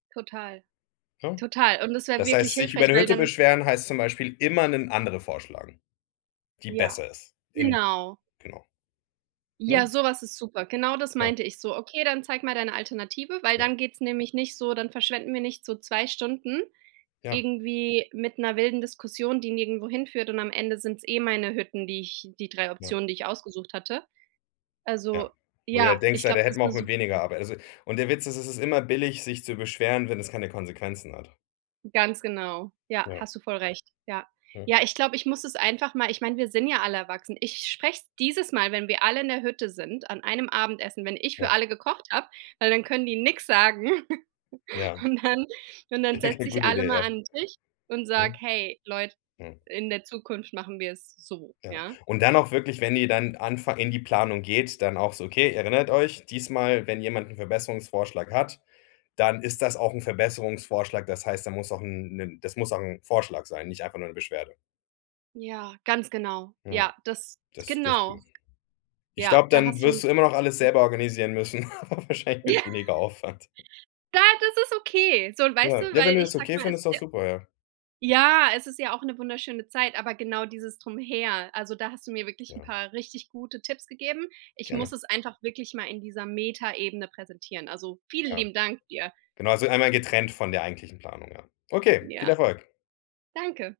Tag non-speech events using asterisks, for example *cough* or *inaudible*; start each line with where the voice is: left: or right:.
right: Total.
left: Ne?
right: Total. Und das wäre
left: Das
right: wirklich
left: heißt, sich über
right: hilfreich,
left: 'ne
right: weil
left: Hütte
right: dann
left: beschweren heißt zum Beispiel immer 'nen andere vorschlagen. Die
right: Ja.
left: besser ist, in
right: Genau.
left: Genau.
right: Ja,
left: Ne?
right: sowas ist super. Genau das
left: Ja.
right: meinte ich, so: „Okay, dann zeig mal deine Alternative“, weil
left: Ja.
right: dann geht's nämlich nicht so dann verschwenden wir nicht so 2 Stunden
left: Ja.
right: irgendwie mit 'ner wilden Diskussion, die nirgendwo hinführt, und am Ende sind's eh meine Hütten, die ich die 3
left: Ja.
right: Optionen, die ich ausgesucht hatte. Also,
left: Ja, wo du dir
right: ja,
left: denkst:
right: ich
left: „Ja, da
right: glaub, das
left: hätten
right: ist
left: wir
right: 'ne
left: auch mit
right: super Idee.
left: weniger Arbeit“ also, und der Witz ist, es ist immer billig, sich zu beschweren, wenn es keine Konsequenzen hat.
right: Ganz genau. Ja,
left: Ja.
right: hast du voll recht. Ja.
left: Mhm.
right: Ja, ich glaub, ich muss es einfach mal ich mein, wir sind ja alle erwachsen. Ich sprech's dieses Mal, wenn wir alle in der Hütte sind, an einem Abendessen, wenn ich für
left: Ja.
right: alle gekocht habe, weil dann können die nix sagen *laughs*
left: Ja.
right: Und dann und dann
left: Ja,
right: setz
left: g
right: ich
left: gute
right: alle
left: Idee,
right: mal
left: ja.
right: an 'n Tisch und sage:
left: Mhm.
right: „Hey, Leute,
left: Mhm.
right: in der Zukunft machen wir es so,
left: Ja,
right: ja?“
left: und dann auch wirklich, wenn ihr dann anfangt in die Planung geht, dann auch so: „Okay, erinnert euch: Diesmal, wenn jemand 'n Verbesserungsvorschlag hat, dann ist das auch 'n Verbesserungsvorschlag. Das heißt, dann muss auch 'n 'nen das muss auch 'n Vorschlag sein, nicht einfach nur 'ne Beschwerde.“
right: Ja, ganz genau.
left: Ja.
right: Ja, das
left: Das
right: Genau.
left: dürften Ich
right: Ja,
left: glaub,
right: da
left: dann
right: hast du
left: wirst du immer noch alles
right: Ja.
left: selber organisieren müssen *laughs* aber wahrscheinlich
right: Ja.
left: mit weniger Aufwand.
right: Ja, das ist okay. So, und weißt du,
left: Ja, ne, wenn
right: weil
left: du
right: ich
left: das
right: sag
left: okay
right: mal, es
left: findest,
right: ist
left: ist
right: ja
left: doch super, ja.
right: Ja, es ist ja auch 'ne wunderschöne Zeit, aber genau dieses Drumherum. Also, da hast du mir wirklich 'n
left: Ja.
right: paar richtig gute Tipps gegeben. Ich muss
left: Gerne.
right: es einfach wirklich mal in dieser Metaebene präsentieren. Also, vielen
left: Ja.
right: lieben Dank dir.
left: Genau, also einmal getrennt von der eigentlichen Planung, ja. Okay, viel
right: Ja.
left: Erfolg.
right: Danke.